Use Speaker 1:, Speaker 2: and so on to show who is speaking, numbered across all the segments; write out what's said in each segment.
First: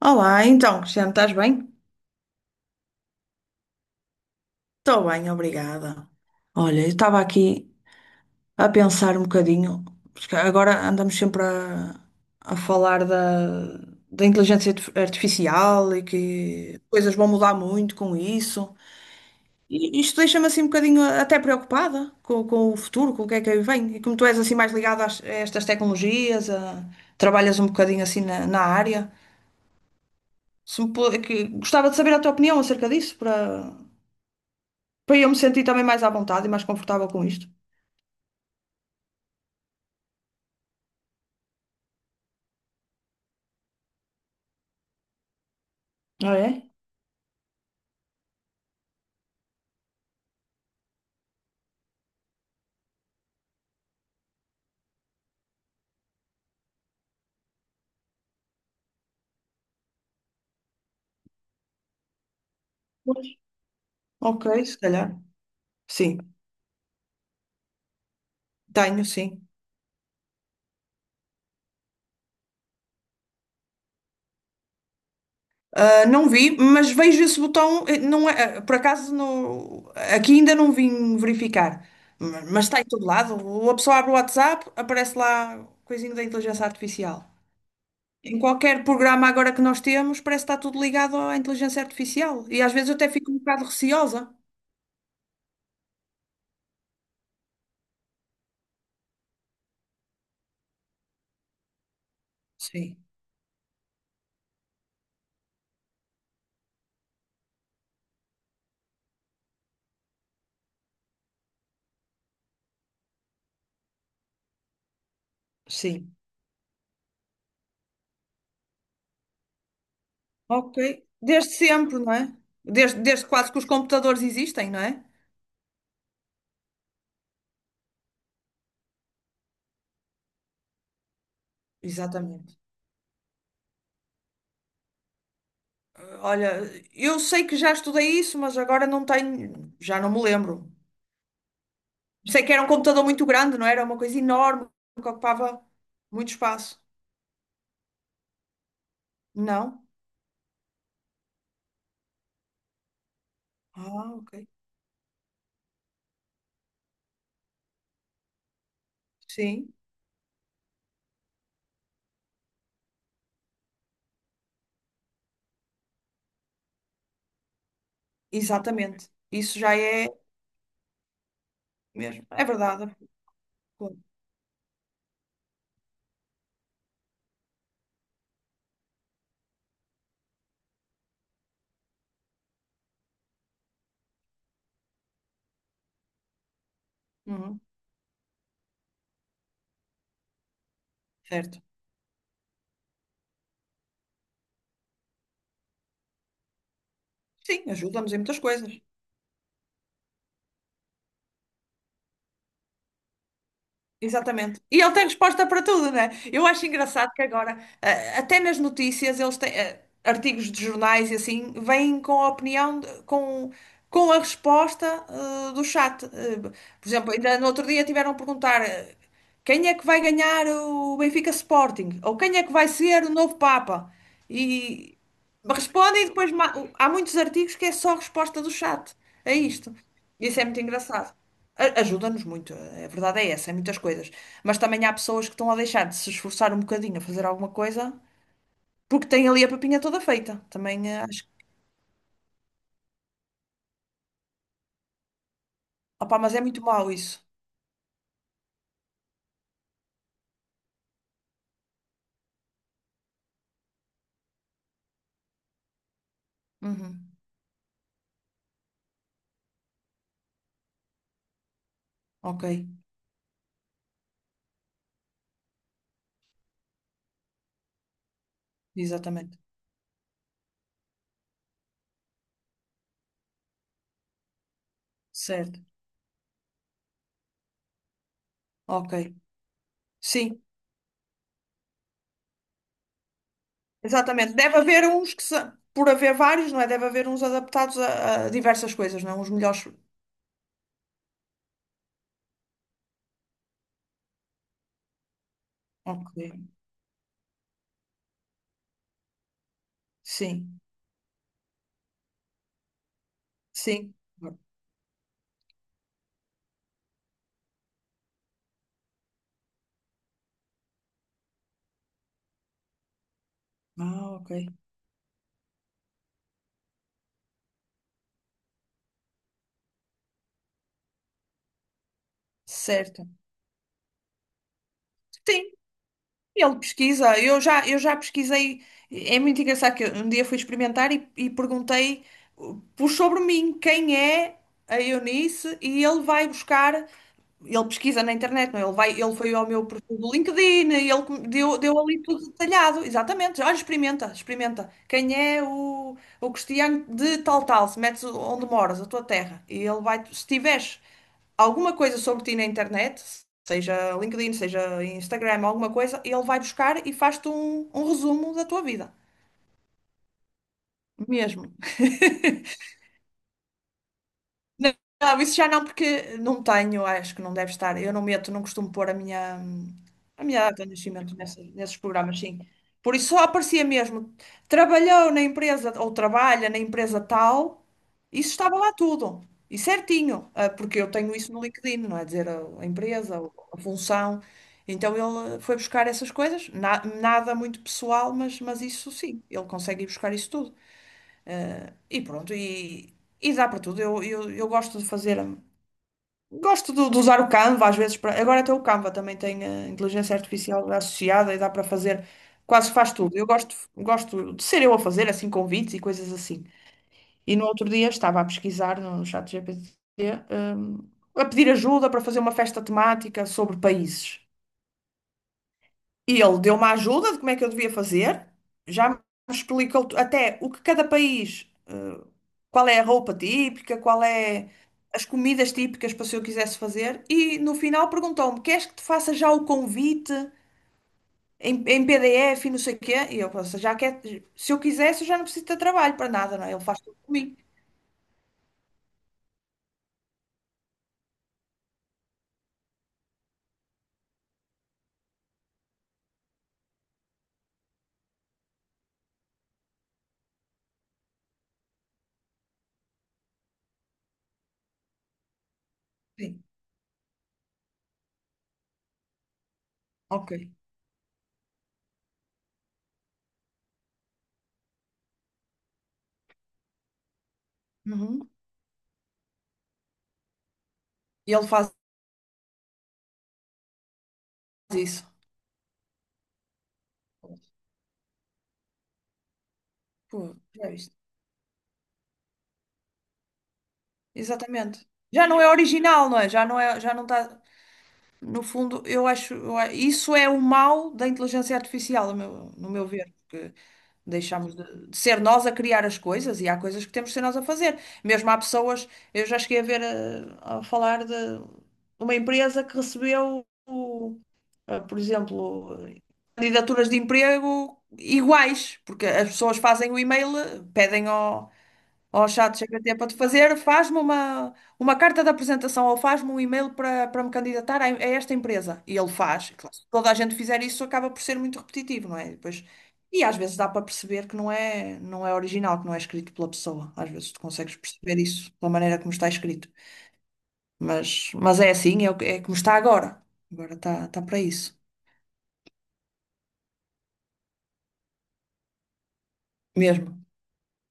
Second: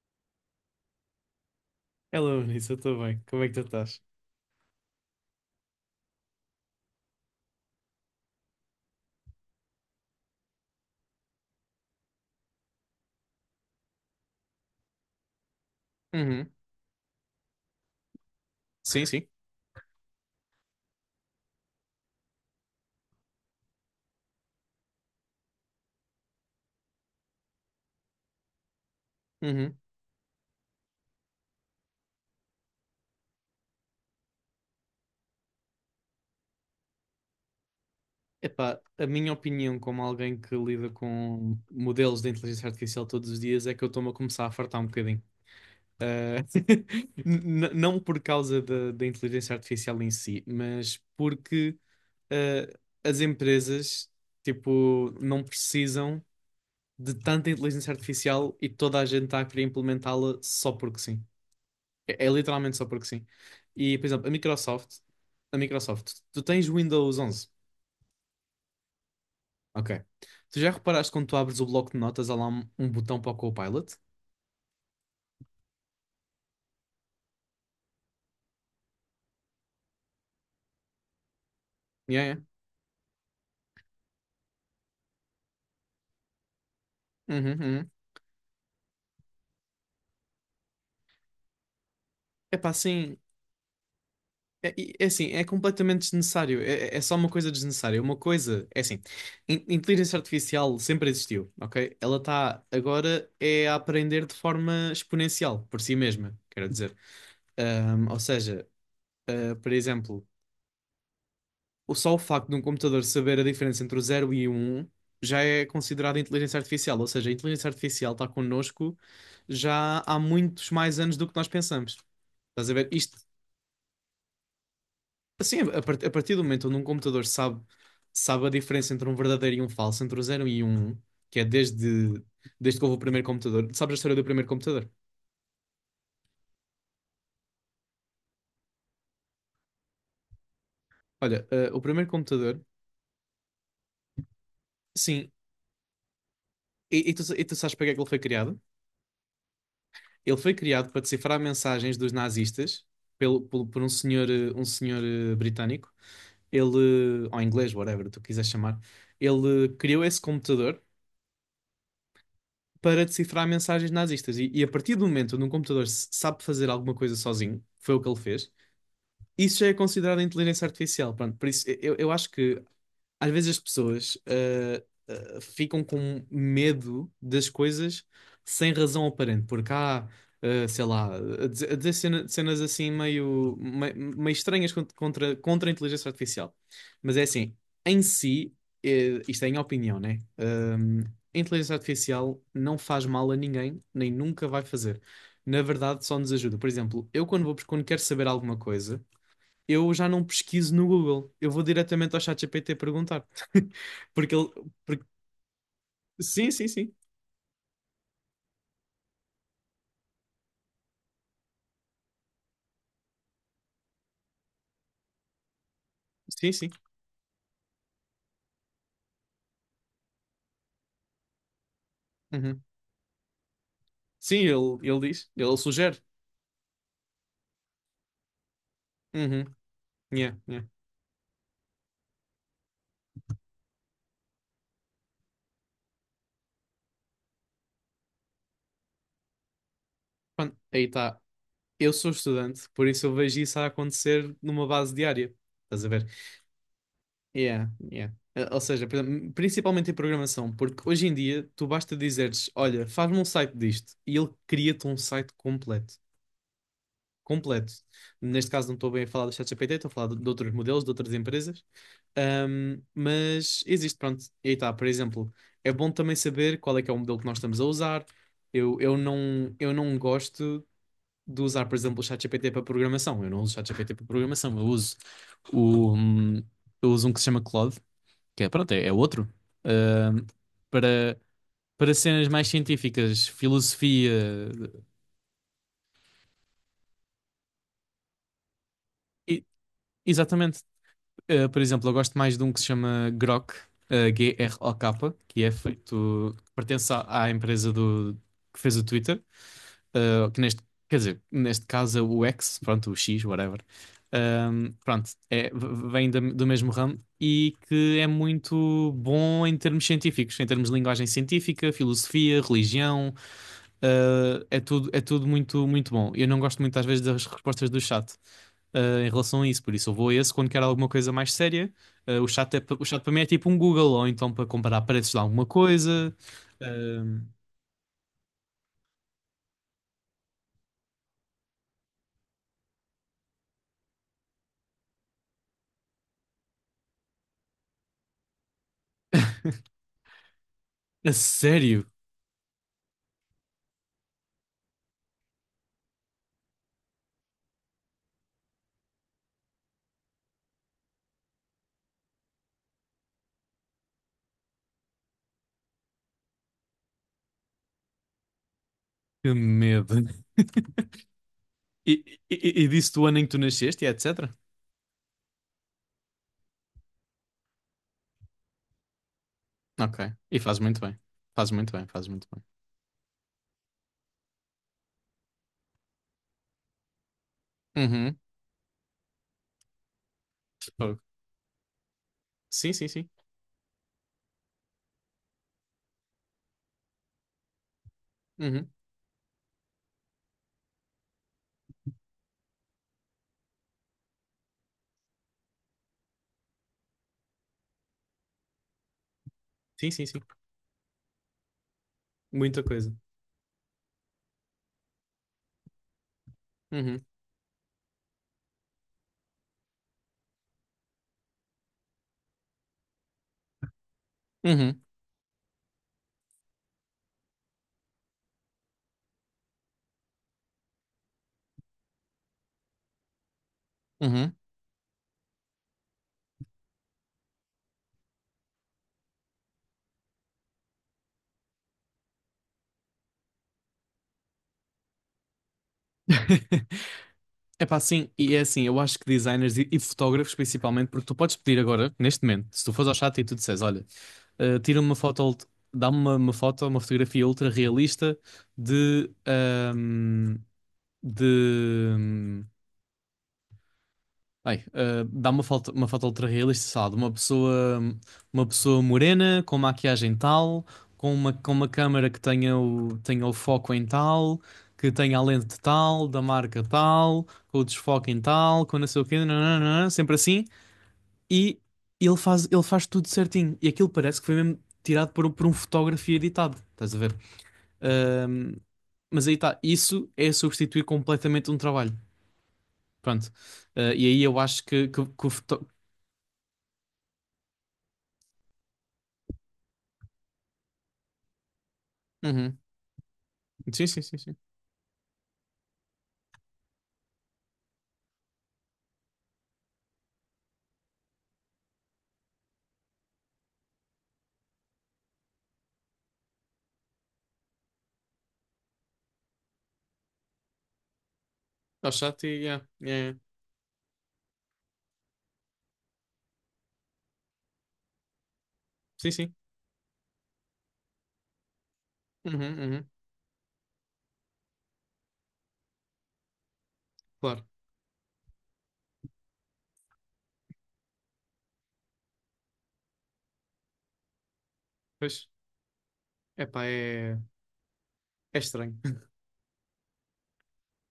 Speaker 1: Olá, então, Cristiano, estás bem?
Speaker 2: Hello, Nisso, eu estou bem. Como é que tu estás?
Speaker 1: Estou bem, obrigada. Olha, eu estava aqui a pensar um bocadinho, porque agora andamos sempre a falar da inteligência artificial e
Speaker 2: Uhum.
Speaker 1: que coisas vão mudar muito com isso.
Speaker 2: Sim, sim.
Speaker 1: E isto deixa-me assim um bocadinho até preocupada com o futuro, com o que é que aí vem. E como tu és assim mais ligado a estas tecnologias, trabalhas um bocadinho assim na área,
Speaker 2: Uhum.
Speaker 1: se me pu- que- gostava de saber a tua opinião acerca disso, para eu me sentir também mais à vontade e mais confortável com isto.
Speaker 2: Epá, a minha opinião, como alguém que lida com modelos de inteligência artificial todos os dias, é que eu estou-me a começar a fartar um bocadinho.
Speaker 1: Ah,
Speaker 2: Ah,
Speaker 1: é?
Speaker 2: não por causa da inteligência artificial em si, mas porque ah, as empresas, tipo, não precisam de tanta inteligência artificial e toda a gente está a querer implementá-la só porque sim. É, é literalmente só porque sim.
Speaker 1: Pois.
Speaker 2: E, por exemplo,
Speaker 1: Ok, se calhar.
Speaker 2: A Microsoft,
Speaker 1: Sim,
Speaker 2: tu tens Windows 11,
Speaker 1: tenho, sim.
Speaker 2: ok. Tu já reparaste quando tu abres o bloco de notas, há lá um botão para o Copilot?
Speaker 1: Ah, não vi, mas vejo esse botão. Não é, por acaso, aqui ainda não vim verificar.
Speaker 2: Yeah, yeah.
Speaker 1: Mas está em todo lado. Ou a pessoa abre o WhatsApp, aparece lá coisinho da inteligência artificial.
Speaker 2: Uhum, uhum.
Speaker 1: Em qualquer programa agora que nós temos, parece que está tudo ligado à inteligência artificial. E
Speaker 2: Epá,
Speaker 1: às vezes eu até
Speaker 2: assim,
Speaker 1: fico um bocado receosa.
Speaker 2: é, é assim, é completamente desnecessário. É, é só uma coisa desnecessária. Uma coisa, é assim, inteligência artificial sempre existiu, ok? Ela está
Speaker 1: Sim,
Speaker 2: agora é a aprender de forma exponencial por si mesma, quero dizer. Ou seja, por exemplo. O só o facto de um computador saber a diferença entre o zero e o 1 já é
Speaker 1: sim.
Speaker 2: considerado inteligência artificial, ou seja, a inteligência artificial está connosco já há muitos
Speaker 1: Ok.
Speaker 2: mais anos do que nós
Speaker 1: Desde
Speaker 2: pensamos.
Speaker 1: sempre, não é?
Speaker 2: Estás a ver? Isto,
Speaker 1: Desde quase que os computadores existem, não é?
Speaker 2: assim, a partir do momento onde um computador sabe a diferença entre um verdadeiro e um falso, entre o zero e o 1, que é desde,
Speaker 1: Exatamente.
Speaker 2: desde que houve o primeiro computador. Sabes a história do primeiro computador?
Speaker 1: Olha, eu sei que já estudei isso, mas agora não tenho, já não me lembro.
Speaker 2: Olha, o primeiro
Speaker 1: Sei que
Speaker 2: computador,
Speaker 1: era um computador muito grande, não é? Era? Uma coisa enorme que
Speaker 2: sim,
Speaker 1: ocupava muito espaço.
Speaker 2: e tu sabes para que é que ele foi criado?
Speaker 1: Não?
Speaker 2: Ele foi criado para decifrar mensagens dos nazistas por um
Speaker 1: Ah,
Speaker 2: senhor,
Speaker 1: ok.
Speaker 2: um senhor britânico. Ele, ou inglês, whatever tu quiseres chamar, ele
Speaker 1: Sim,
Speaker 2: criou esse computador para decifrar mensagens nazistas. E a partir do momento onde um computador sabe fazer alguma coisa sozinho, foi o que ele fez,
Speaker 1: exatamente. Isso
Speaker 2: isso já é
Speaker 1: já é
Speaker 2: considerado inteligência artificial. Pronto, por isso eu
Speaker 1: mesmo.
Speaker 2: acho
Speaker 1: É
Speaker 2: que
Speaker 1: verdade.
Speaker 2: às vezes as pessoas ficam com medo das coisas sem razão aparente, porque há, sei lá, a dizer, cenas assim meio, estranhas contra a inteligência artificial. Mas é assim,
Speaker 1: Uhum,
Speaker 2: em si, isto é em opinião, né? A
Speaker 1: certo.
Speaker 2: inteligência artificial não faz mal a ninguém, nem nunca vai fazer. Na verdade, só nos ajuda. Por exemplo, eu quando vou,
Speaker 1: Sim,
Speaker 2: quando quero
Speaker 1: ajuda-nos em
Speaker 2: saber
Speaker 1: muitas
Speaker 2: alguma
Speaker 1: coisas.
Speaker 2: coisa eu já não pesquiso no Google. Eu vou diretamente ao ChatGPT perguntar. Porque ele.
Speaker 1: Exatamente. E ele tem
Speaker 2: porque-
Speaker 1: resposta para tudo, né? Eu
Speaker 2: Sim,
Speaker 1: acho
Speaker 2: sim, sim.
Speaker 1: engraçado que agora, até nas notícias, eles têm artigos de jornais e assim, vêm com a opinião, com a resposta do chat.
Speaker 2: Sim, sim.
Speaker 1: Por exemplo, ainda no outro dia tiveram a perguntar quem é que vai ganhar o Benfica Sporting? Ou quem é que
Speaker 2: Uhum.
Speaker 1: vai ser o novo Papa?
Speaker 2: Sim, ele,
Speaker 1: E.
Speaker 2: ele diz. Ele sugere.
Speaker 1: Respondem e depois há muitos artigos que é só resposta do chat a
Speaker 2: Uhum.
Speaker 1: isto.
Speaker 2: Yeah,
Speaker 1: Isso é muito
Speaker 2: yeah.
Speaker 1: engraçado. Ajuda-nos muito, a verdade é essa, em muitas coisas. Mas também há pessoas que estão a deixar de se esforçar um bocadinho a fazer alguma coisa porque têm ali a papinha toda feita.
Speaker 2: Pronto, aí
Speaker 1: Também
Speaker 2: está.
Speaker 1: acho. Que.
Speaker 2: Eu sou estudante, por isso eu vejo isso a acontecer numa base diária. Estás a ver?
Speaker 1: Opá, mas é muito mau isso.
Speaker 2: Yeah, yeah. Ou seja, por exemplo, principalmente em programação, porque hoje em dia tu basta dizeres: Olha, faz-me um site disto, e ele cria-te um site completo.
Speaker 1: Uhum.
Speaker 2: Completo. Neste caso não estou bem a falar do ChatGPT, estou a falar de outros modelos, de outras empresas.
Speaker 1: Ok,
Speaker 2: Mas existe, pronto, e aí está, por exemplo, é bom também saber qual é que é o modelo que nós estamos a usar. Eu,
Speaker 1: exatamente.
Speaker 2: eu não gosto de usar, por exemplo, o ChatGPT para programação, eu não uso o ChatGPT para programação,
Speaker 1: Certo.
Speaker 2: o, hum, eu uso um que se chama Claude, que é, pronto, é
Speaker 1: Ok.
Speaker 2: outro. Ahm,
Speaker 1: Sim,
Speaker 2: para, para cenas mais científicas,
Speaker 1: exatamente.
Speaker 2: filosofia,
Speaker 1: Deve haver uns que, por haver vários, não é? Deve haver uns adaptados a diversas coisas, não? Uns
Speaker 2: e-
Speaker 1: melhores.
Speaker 2: exatamente. Por exemplo, eu gosto mais de um que se chama Grok, G-R-O-K, que é feito,
Speaker 1: Ok.
Speaker 2: que pertence à empresa do, que fez o Twitter, uh, que
Speaker 1: Sim,
Speaker 2: neste, quer dizer, neste caso é o X, pronto, o X, whatever.
Speaker 1: sim.
Speaker 2: Pronto, é, do mesmo ramo e que é muito bom em termos científicos, em termos de linguagem científica, filosofia, religião,
Speaker 1: Ah, ok.
Speaker 2: é tudo muito, muito bom. Eu não gosto muito às vezes das respostas do chat em relação a isso. Por isso, eu vou a esse quando quero alguma coisa mais séria. O chat
Speaker 1: Certo.
Speaker 2: para mim é tipo um Google, ou então para comparar preços de alguma
Speaker 1: Sim,
Speaker 2: coisa.
Speaker 1: ele pesquisa.
Speaker 2: Eh,
Speaker 1: Eu já pesquisei. É muito engraçado que eu um dia fui experimentar e perguntei por sobre mim quem é a Eunice e ele vai buscar. Ele pesquisa na internet, não? É? Ele vai, ele foi ao meu perfil do LinkedIn, e ele
Speaker 2: a
Speaker 1: deu
Speaker 2: sério?
Speaker 1: ali tudo detalhado. Exatamente. Olha, experimenta, experimenta. O Cristiano de tal tal? Se metes onde moras, a tua terra. E ele vai, se tiveres alguma coisa sobre ti na internet, seja LinkedIn, seja Instagram, alguma coisa, ele vai buscar e faz-te um resumo da tua vida.
Speaker 2: Que medo.
Speaker 1: Mesmo.
Speaker 2: E, e, e disse do ano em que tu nasceste e etc.
Speaker 1: Não, não, isso já não, porque não tenho, acho que não deve estar. Eu não meto, não costumo pôr
Speaker 2: Ok.
Speaker 1: a
Speaker 2: E
Speaker 1: minha
Speaker 2: faz
Speaker 1: data de
Speaker 2: muito bem.
Speaker 1: nascimento
Speaker 2: Faz muito
Speaker 1: nesses
Speaker 2: bem, faz
Speaker 1: programas,
Speaker 2: muito
Speaker 1: sim.
Speaker 2: bem.
Speaker 1: Por isso só aparecia mesmo. Trabalhou na empresa, ou trabalha na empresa tal,
Speaker 2: Uhum.
Speaker 1: isso estava lá tudo. E certinho, ah, porque eu
Speaker 2: Fogo.
Speaker 1: tenho isso no LinkedIn, não é dizer a
Speaker 2: Sim, sim, sim.
Speaker 1: empresa, ou a função. Então ele foi buscar essas coisas, nada muito pessoal, mas
Speaker 2: Uhum.
Speaker 1: isso sim, ele consegue ir buscar isso tudo. E pronto, e dá para tudo. Eu gosto de fazer. Gosto de usar o Canva às vezes para. Agora até o Canva também tem
Speaker 2: Sim, sim,
Speaker 1: inteligência
Speaker 2: sim.
Speaker 1: artificial associada e dá para fazer,
Speaker 2: Muita
Speaker 1: quase
Speaker 2: coisa.
Speaker 1: faz tudo. Eu gosto, gosto de ser eu a fazer assim convites e coisas assim.
Speaker 2: Uhum.
Speaker 1: E no outro dia estava a pesquisar no chat GPT, a pedir ajuda para fazer uma festa temática sobre países.
Speaker 2: Uhum.
Speaker 1: E ele deu uma ajuda de como é que eu devia fazer, já me explicou até o que cada país, qual é a roupa típica, qual
Speaker 2: Uhum.
Speaker 1: é as comidas típicas para se eu quisesse fazer, e no final perguntou-me: queres que te faça já o convite em PDF e não sei o quê? E eu pensei, já quer, se eu quisesse, eu já não preciso de trabalho para nada, não é? Ele faz tudo por mim.
Speaker 2: É pá, sim, e é assim, eu acho que designers e fotógrafos principalmente, porque tu podes pedir agora, neste momento, se tu fores ao chat e tu disseres, olha, eh, tira-me uma foto, ult- dá-me uma foto, uma fotografia ultra realista de, ahm, de, hum, dá uma foto ultra
Speaker 1: Sim,
Speaker 2: realista, sei lá, de uma pessoa morena, com maquiagem
Speaker 1: ok.
Speaker 2: tal, com uma câmera que tenha o, tenha o foco em tal, que tenha a lente tal, da marca tal, com o desfoque em
Speaker 1: Uhum.
Speaker 2: tal, com não sei o quê, nananana, sempre assim.
Speaker 1: E ele
Speaker 2: E
Speaker 1: faz
Speaker 2: ele faz tudo certinho. E aquilo parece que foi mesmo
Speaker 1: isso.
Speaker 2: tirado por, por um fotógrafo e editado, estás a ver? Ah, mas aí está, isso é
Speaker 1: Pô, já
Speaker 2: substituir
Speaker 1: viste?
Speaker 2: completamente um trabalho. Pronto. E aí eu acho
Speaker 1: Exatamente.
Speaker 2: que.
Speaker 1: Já não é original, não é? Já não é, já não está. No fundo, eu acho, isso é o mal da inteligência artificial, no meu,
Speaker 2: Uhum.
Speaker 1: no meu ver, porque
Speaker 2: Sim, sim, sim, sim.
Speaker 1: deixamos de ser nós a criar as coisas e há coisas que temos de ser nós a fazer. Mesmo há pessoas, eu já cheguei a ver a falar de uma empresa que recebeu, por exemplo, candidaturas de emprego iguais, porque as pessoas fazem o e-mail, pedem ao,
Speaker 2: Ao chat
Speaker 1: Ó,
Speaker 2: e
Speaker 1: chato,
Speaker 2: yeah,
Speaker 1: chega tempo a
Speaker 2: yeah,
Speaker 1: te
Speaker 2: yeah.
Speaker 1: fazer, faz-me uma carta de apresentação ou faz-me um e-mail para me candidatar a esta empresa. E ele
Speaker 2: Sim, sim.
Speaker 1: faz. E claro, se toda a gente fizer isso, acaba por ser muito repetitivo, não é? E
Speaker 2: Uhum,
Speaker 1: depois,
Speaker 2: uhum.
Speaker 1: e às vezes dá para perceber que não é, não é original, que não é escrito pela pessoa. Às vezes tu
Speaker 2: Claro.
Speaker 1: consegues perceber isso pela maneira como está escrito. Mas é assim, é, é como está agora. Agora está para isso.
Speaker 2: Pois. Epá, é, é estranho.
Speaker 1: Mesmo.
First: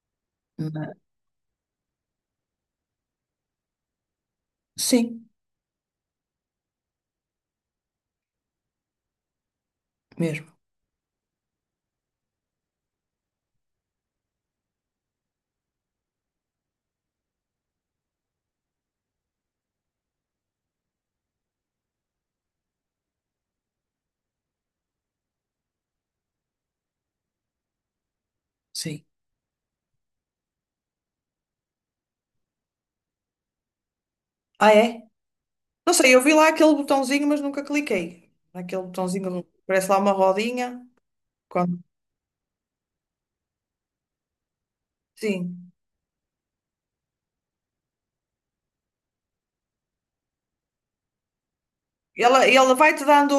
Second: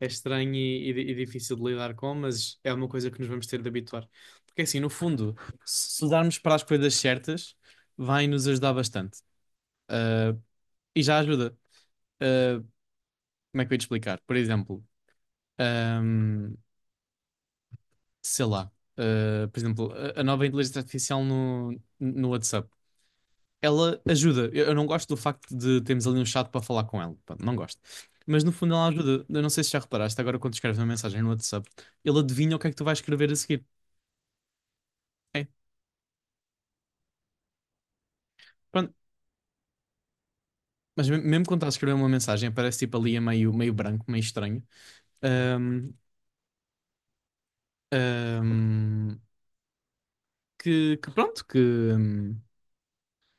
Speaker 2: É estranho e,
Speaker 1: Mas-
Speaker 2: e difícil de lidar com, mas é uma coisa que nos vamos ter de habituar. Porque assim, no
Speaker 1: Sim,
Speaker 2: fundo, se darmos para as coisas certas, vai nos ajudar bastante. Ah,
Speaker 1: mesmo.
Speaker 2: e já ajuda. Ah, como é que eu ia te explicar? Por exemplo, ahm, sei lá. Por exemplo, a nova inteligência artificial no WhatsApp. Ela ajuda. Eu não gosto do facto de termos ali um chat para falar com ela. Pá, não gosto. Mas no fundo ela
Speaker 1: Sim.
Speaker 2: ajuda. Eu não sei se já reparaste, agora quando escreves uma mensagem no WhatsApp, ele adivinha o que é que tu vais escrever a seguir.
Speaker 1: Ah, é?
Speaker 2: É,
Speaker 1: Não sei, eu vi lá aquele botãozinho, mas nunca cliquei. Aquele
Speaker 2: pronto.
Speaker 1: botãozinho, parece lá uma rodinha.
Speaker 2: Mesmo quando estás a
Speaker 1: Quando...
Speaker 2: escrever uma mensagem, aparece tipo ali a meio, meio branco, meio estranho.
Speaker 1: Sim.
Speaker 2: Ahm, ahm, que pronto,
Speaker 1: Ela vai-te dando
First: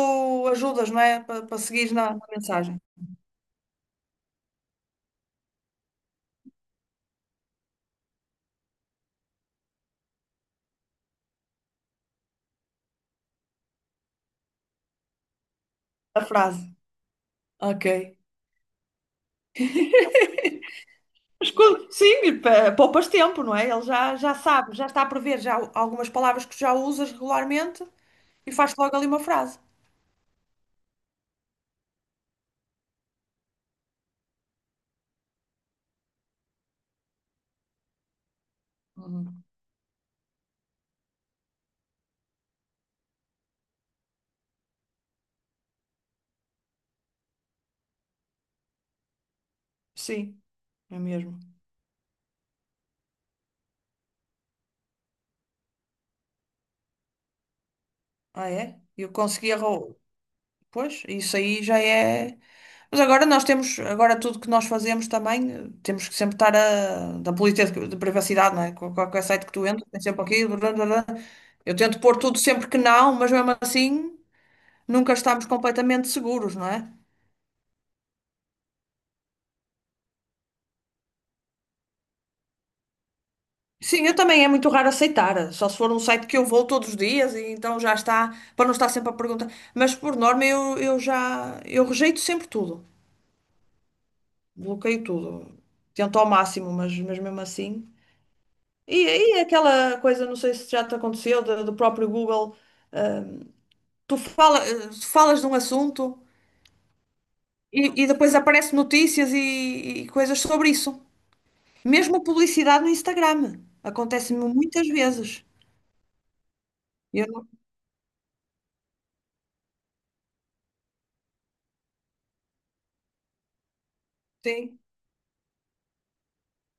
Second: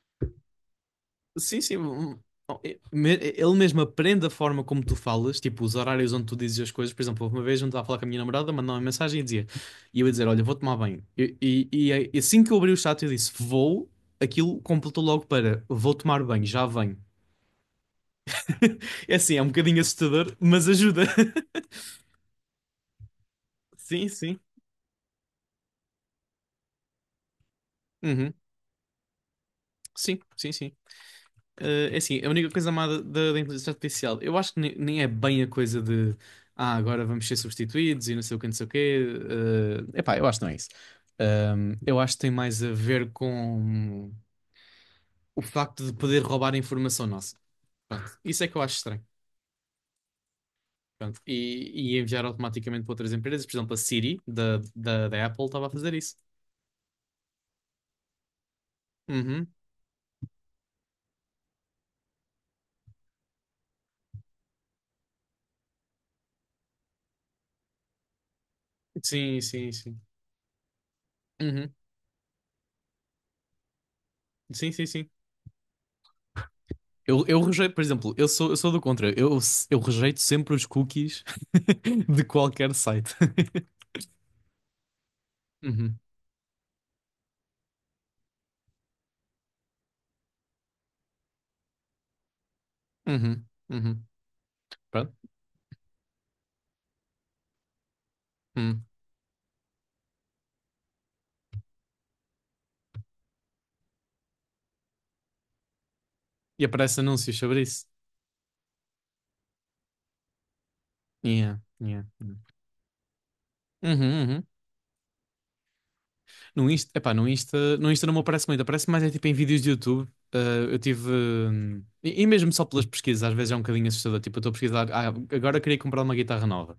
Speaker 1: ajudas, não é? Para
Speaker 2: sim, sim.
Speaker 1: seguir na
Speaker 2: Não, e-
Speaker 1: mensagem.
Speaker 2: me- Ele mesmo aprende a forma como tu falas, tipo os horários onde tu dizes as coisas. Por exemplo, houve uma vez onde estava a falar com a minha namorada, mandou uma mensagem e dizia, e eu ia dizer: Olha, vou tomar banho. E, e assim que eu abri o chat, eu disse: Vou. Aquilo completou logo para: Vou
Speaker 1: A
Speaker 2: tomar banho,
Speaker 1: frase.
Speaker 2: já venho.
Speaker 1: Ok.
Speaker 2: É assim, é um bocadinho assustador, mas ajuda.
Speaker 1: Mas quando- Sim, e poupas tempo, não é? Ele
Speaker 2: Sim,
Speaker 1: já, já
Speaker 2: sim.
Speaker 1: sabe, já está a prever já algumas palavras que já usas regularmente
Speaker 2: Uhum.
Speaker 1: e faz logo ali uma frase.
Speaker 2: Sim, sim, sim. É assim, a única coisa má da inteligência artificial, eu acho que nem, é bem a coisa de agora vamos ser substituídos e não sei o que, não sei o quê.
Speaker 1: Uhum.
Speaker 2: Epá, eu acho que não é isso. Eu acho que tem mais a ver com o facto de poder roubar a informação nossa. Pronto, isso é que eu acho estranho.
Speaker 1: Sim, é
Speaker 2: Pronto,
Speaker 1: mesmo.
Speaker 2: e enviar automaticamente para outras empresas, por exemplo, a Siri da Apple estava a fazer isso.
Speaker 1: Ah, é? Eu consegui
Speaker 2: Uhum.
Speaker 1: arrou... Pois, isso aí já é. Mas agora nós temos, agora tudo que nós fazemos também, temos que sempre estar a, da política de privacidade, não é? Qualquer
Speaker 2: Sim,
Speaker 1: site que tu
Speaker 2: sim,
Speaker 1: entres,
Speaker 2: sim.
Speaker 1: tem sempre aqui blá, blá, blá.
Speaker 2: Uhum.
Speaker 1: Eu tento pôr tudo sempre que não, mas mesmo assim
Speaker 2: Sim, sim, sim.
Speaker 1: nunca estamos completamente seguros, não é?
Speaker 2: Eu rejeito, por exemplo, eu sou do contra. Eu rejeito sempre os cookies de qualquer site.
Speaker 1: Sim, eu também é muito raro aceitar, só se for
Speaker 2: Uhum,
Speaker 1: um site que eu vou todos os dias e então já está, para não estar sempre a perguntar. Mas por norma eu rejeito sempre tudo,
Speaker 2: uhum, uhum.
Speaker 1: bloqueio
Speaker 2: Pronto.
Speaker 1: tudo, tento ao máximo, mas mesmo assim.
Speaker 2: Hum.
Speaker 1: E aí é aquela coisa, não sei se já te aconteceu, do próprio Google, tu fala, falas de um assunto
Speaker 2: E aparece anúncios sobre isso.
Speaker 1: e depois aparecem notícias e coisas sobre isso.
Speaker 2: Yeah, yeah,
Speaker 1: Mesmo
Speaker 2: yeah.
Speaker 1: publicidade no Instagram.
Speaker 2: Uhum,
Speaker 1: Acontece-me
Speaker 2: uhum.
Speaker 1: muitas vezes.
Speaker 2: No Insta, epá, no
Speaker 1: Eu não
Speaker 2: Insta, no Insta não me aparece muito, aparece mais é tipo em vídeos de YouTube. Ah, eu tive. E mesmo só pelas pesquisas, às vezes é um bocadinho assustador. Tipo, eu estou a
Speaker 1: sim,
Speaker 2: pesquisar. Ah, agora queria comprar uma guitarra nova.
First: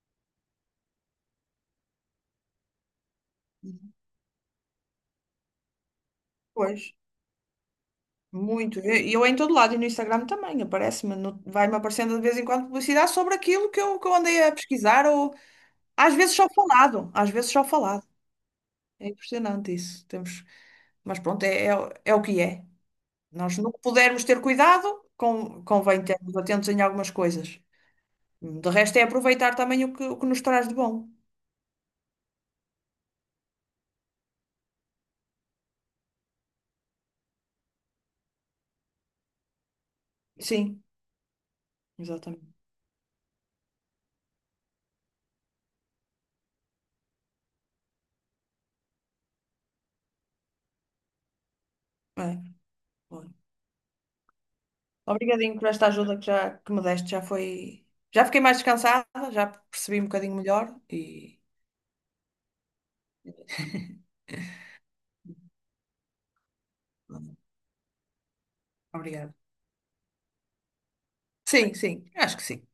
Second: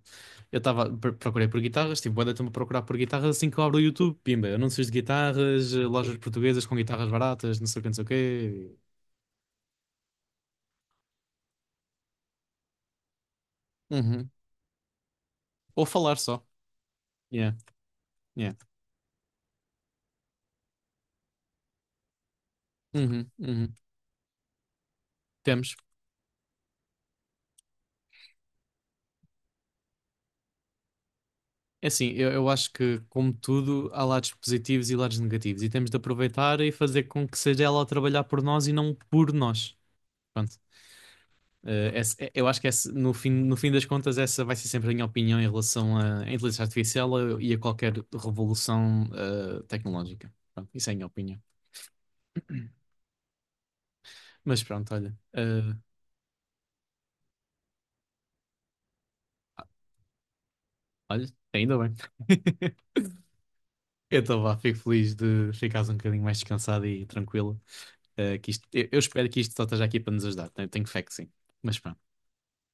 Speaker 2: Eu estava. Procurei por guitarras, tipo, boa tempo a procurar por guitarras assim que eu abro o YouTube. Pimba, anúncios de guitarras, lojas portuguesas com
Speaker 1: pois,
Speaker 2: guitarras baratas, não sei o que, não sei o quê.
Speaker 1: muito. E eu, em todo lado e no Instagram também aparece-me, vai-me aparecendo de vez em quando publicidade sobre aquilo que eu
Speaker 2: Uhum.
Speaker 1: andei a pesquisar ou
Speaker 2: Ou
Speaker 1: às
Speaker 2: falar
Speaker 1: vezes
Speaker 2: só.
Speaker 1: só falado, às vezes
Speaker 2: Yeah,
Speaker 1: só falado.
Speaker 2: yeah.
Speaker 1: É impressionante isso. Temos, mas pronto, é o que é.
Speaker 2: Uhum,
Speaker 1: Nós, no
Speaker 2: uhum.
Speaker 1: que pudermos ter cuidado,
Speaker 2: Temos.
Speaker 1: convém termos atentos em algumas coisas. De resto, é aproveitar também o que nos traz de bom.
Speaker 2: É assim, eu acho que, como tudo, há lados positivos e lados negativos, e temos de aproveitar e fazer com que seja ela a trabalhar por nós e não por nós. Pronto.
Speaker 1: Sim,
Speaker 2: Eu
Speaker 1: exatamente.
Speaker 2: acho que no fim, no fim das contas, essa vai ser sempre a minha opinião em relação à inteligência artificial e a qualquer revolução tecnológica. Pronto, isso é a minha opinião.
Speaker 1: É, olha.
Speaker 2: Mas pronto, olha.
Speaker 1: Obrigadinho por esta ajuda que, já, que me deste. Já foi. Já fiquei mais descansada, já percebi um bocadinho melhor
Speaker 2: Olha,
Speaker 1: e.
Speaker 2: ainda bem. Então vá, fico feliz de ficares um bocadinho mais descansado e tranquilo. Eu espero
Speaker 1: Obrigada.
Speaker 2: que isto só esteja aqui para nos ajudar. Tenho, tenho fé que sim.
Speaker 1: Sim,
Speaker 2: Mas pronto.
Speaker 1: sim, acho que sim.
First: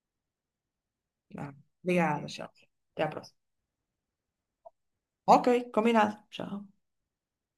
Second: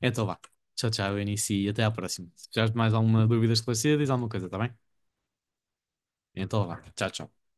Speaker 2: Então vá. Tchau, tchau, Eunice,
Speaker 1: Vá.
Speaker 2: e até à
Speaker 1: Obrigada,
Speaker 2: próxima. Se
Speaker 1: tchau.
Speaker 2: tiveres mais
Speaker 1: Até à
Speaker 2: alguma
Speaker 1: próxima.
Speaker 2: dúvida esclarecida, diz alguma coisa, tá bem?
Speaker 1: Ok, combinado.
Speaker 2: Então
Speaker 1: Tchau.
Speaker 2: vá. Tchau, tchau.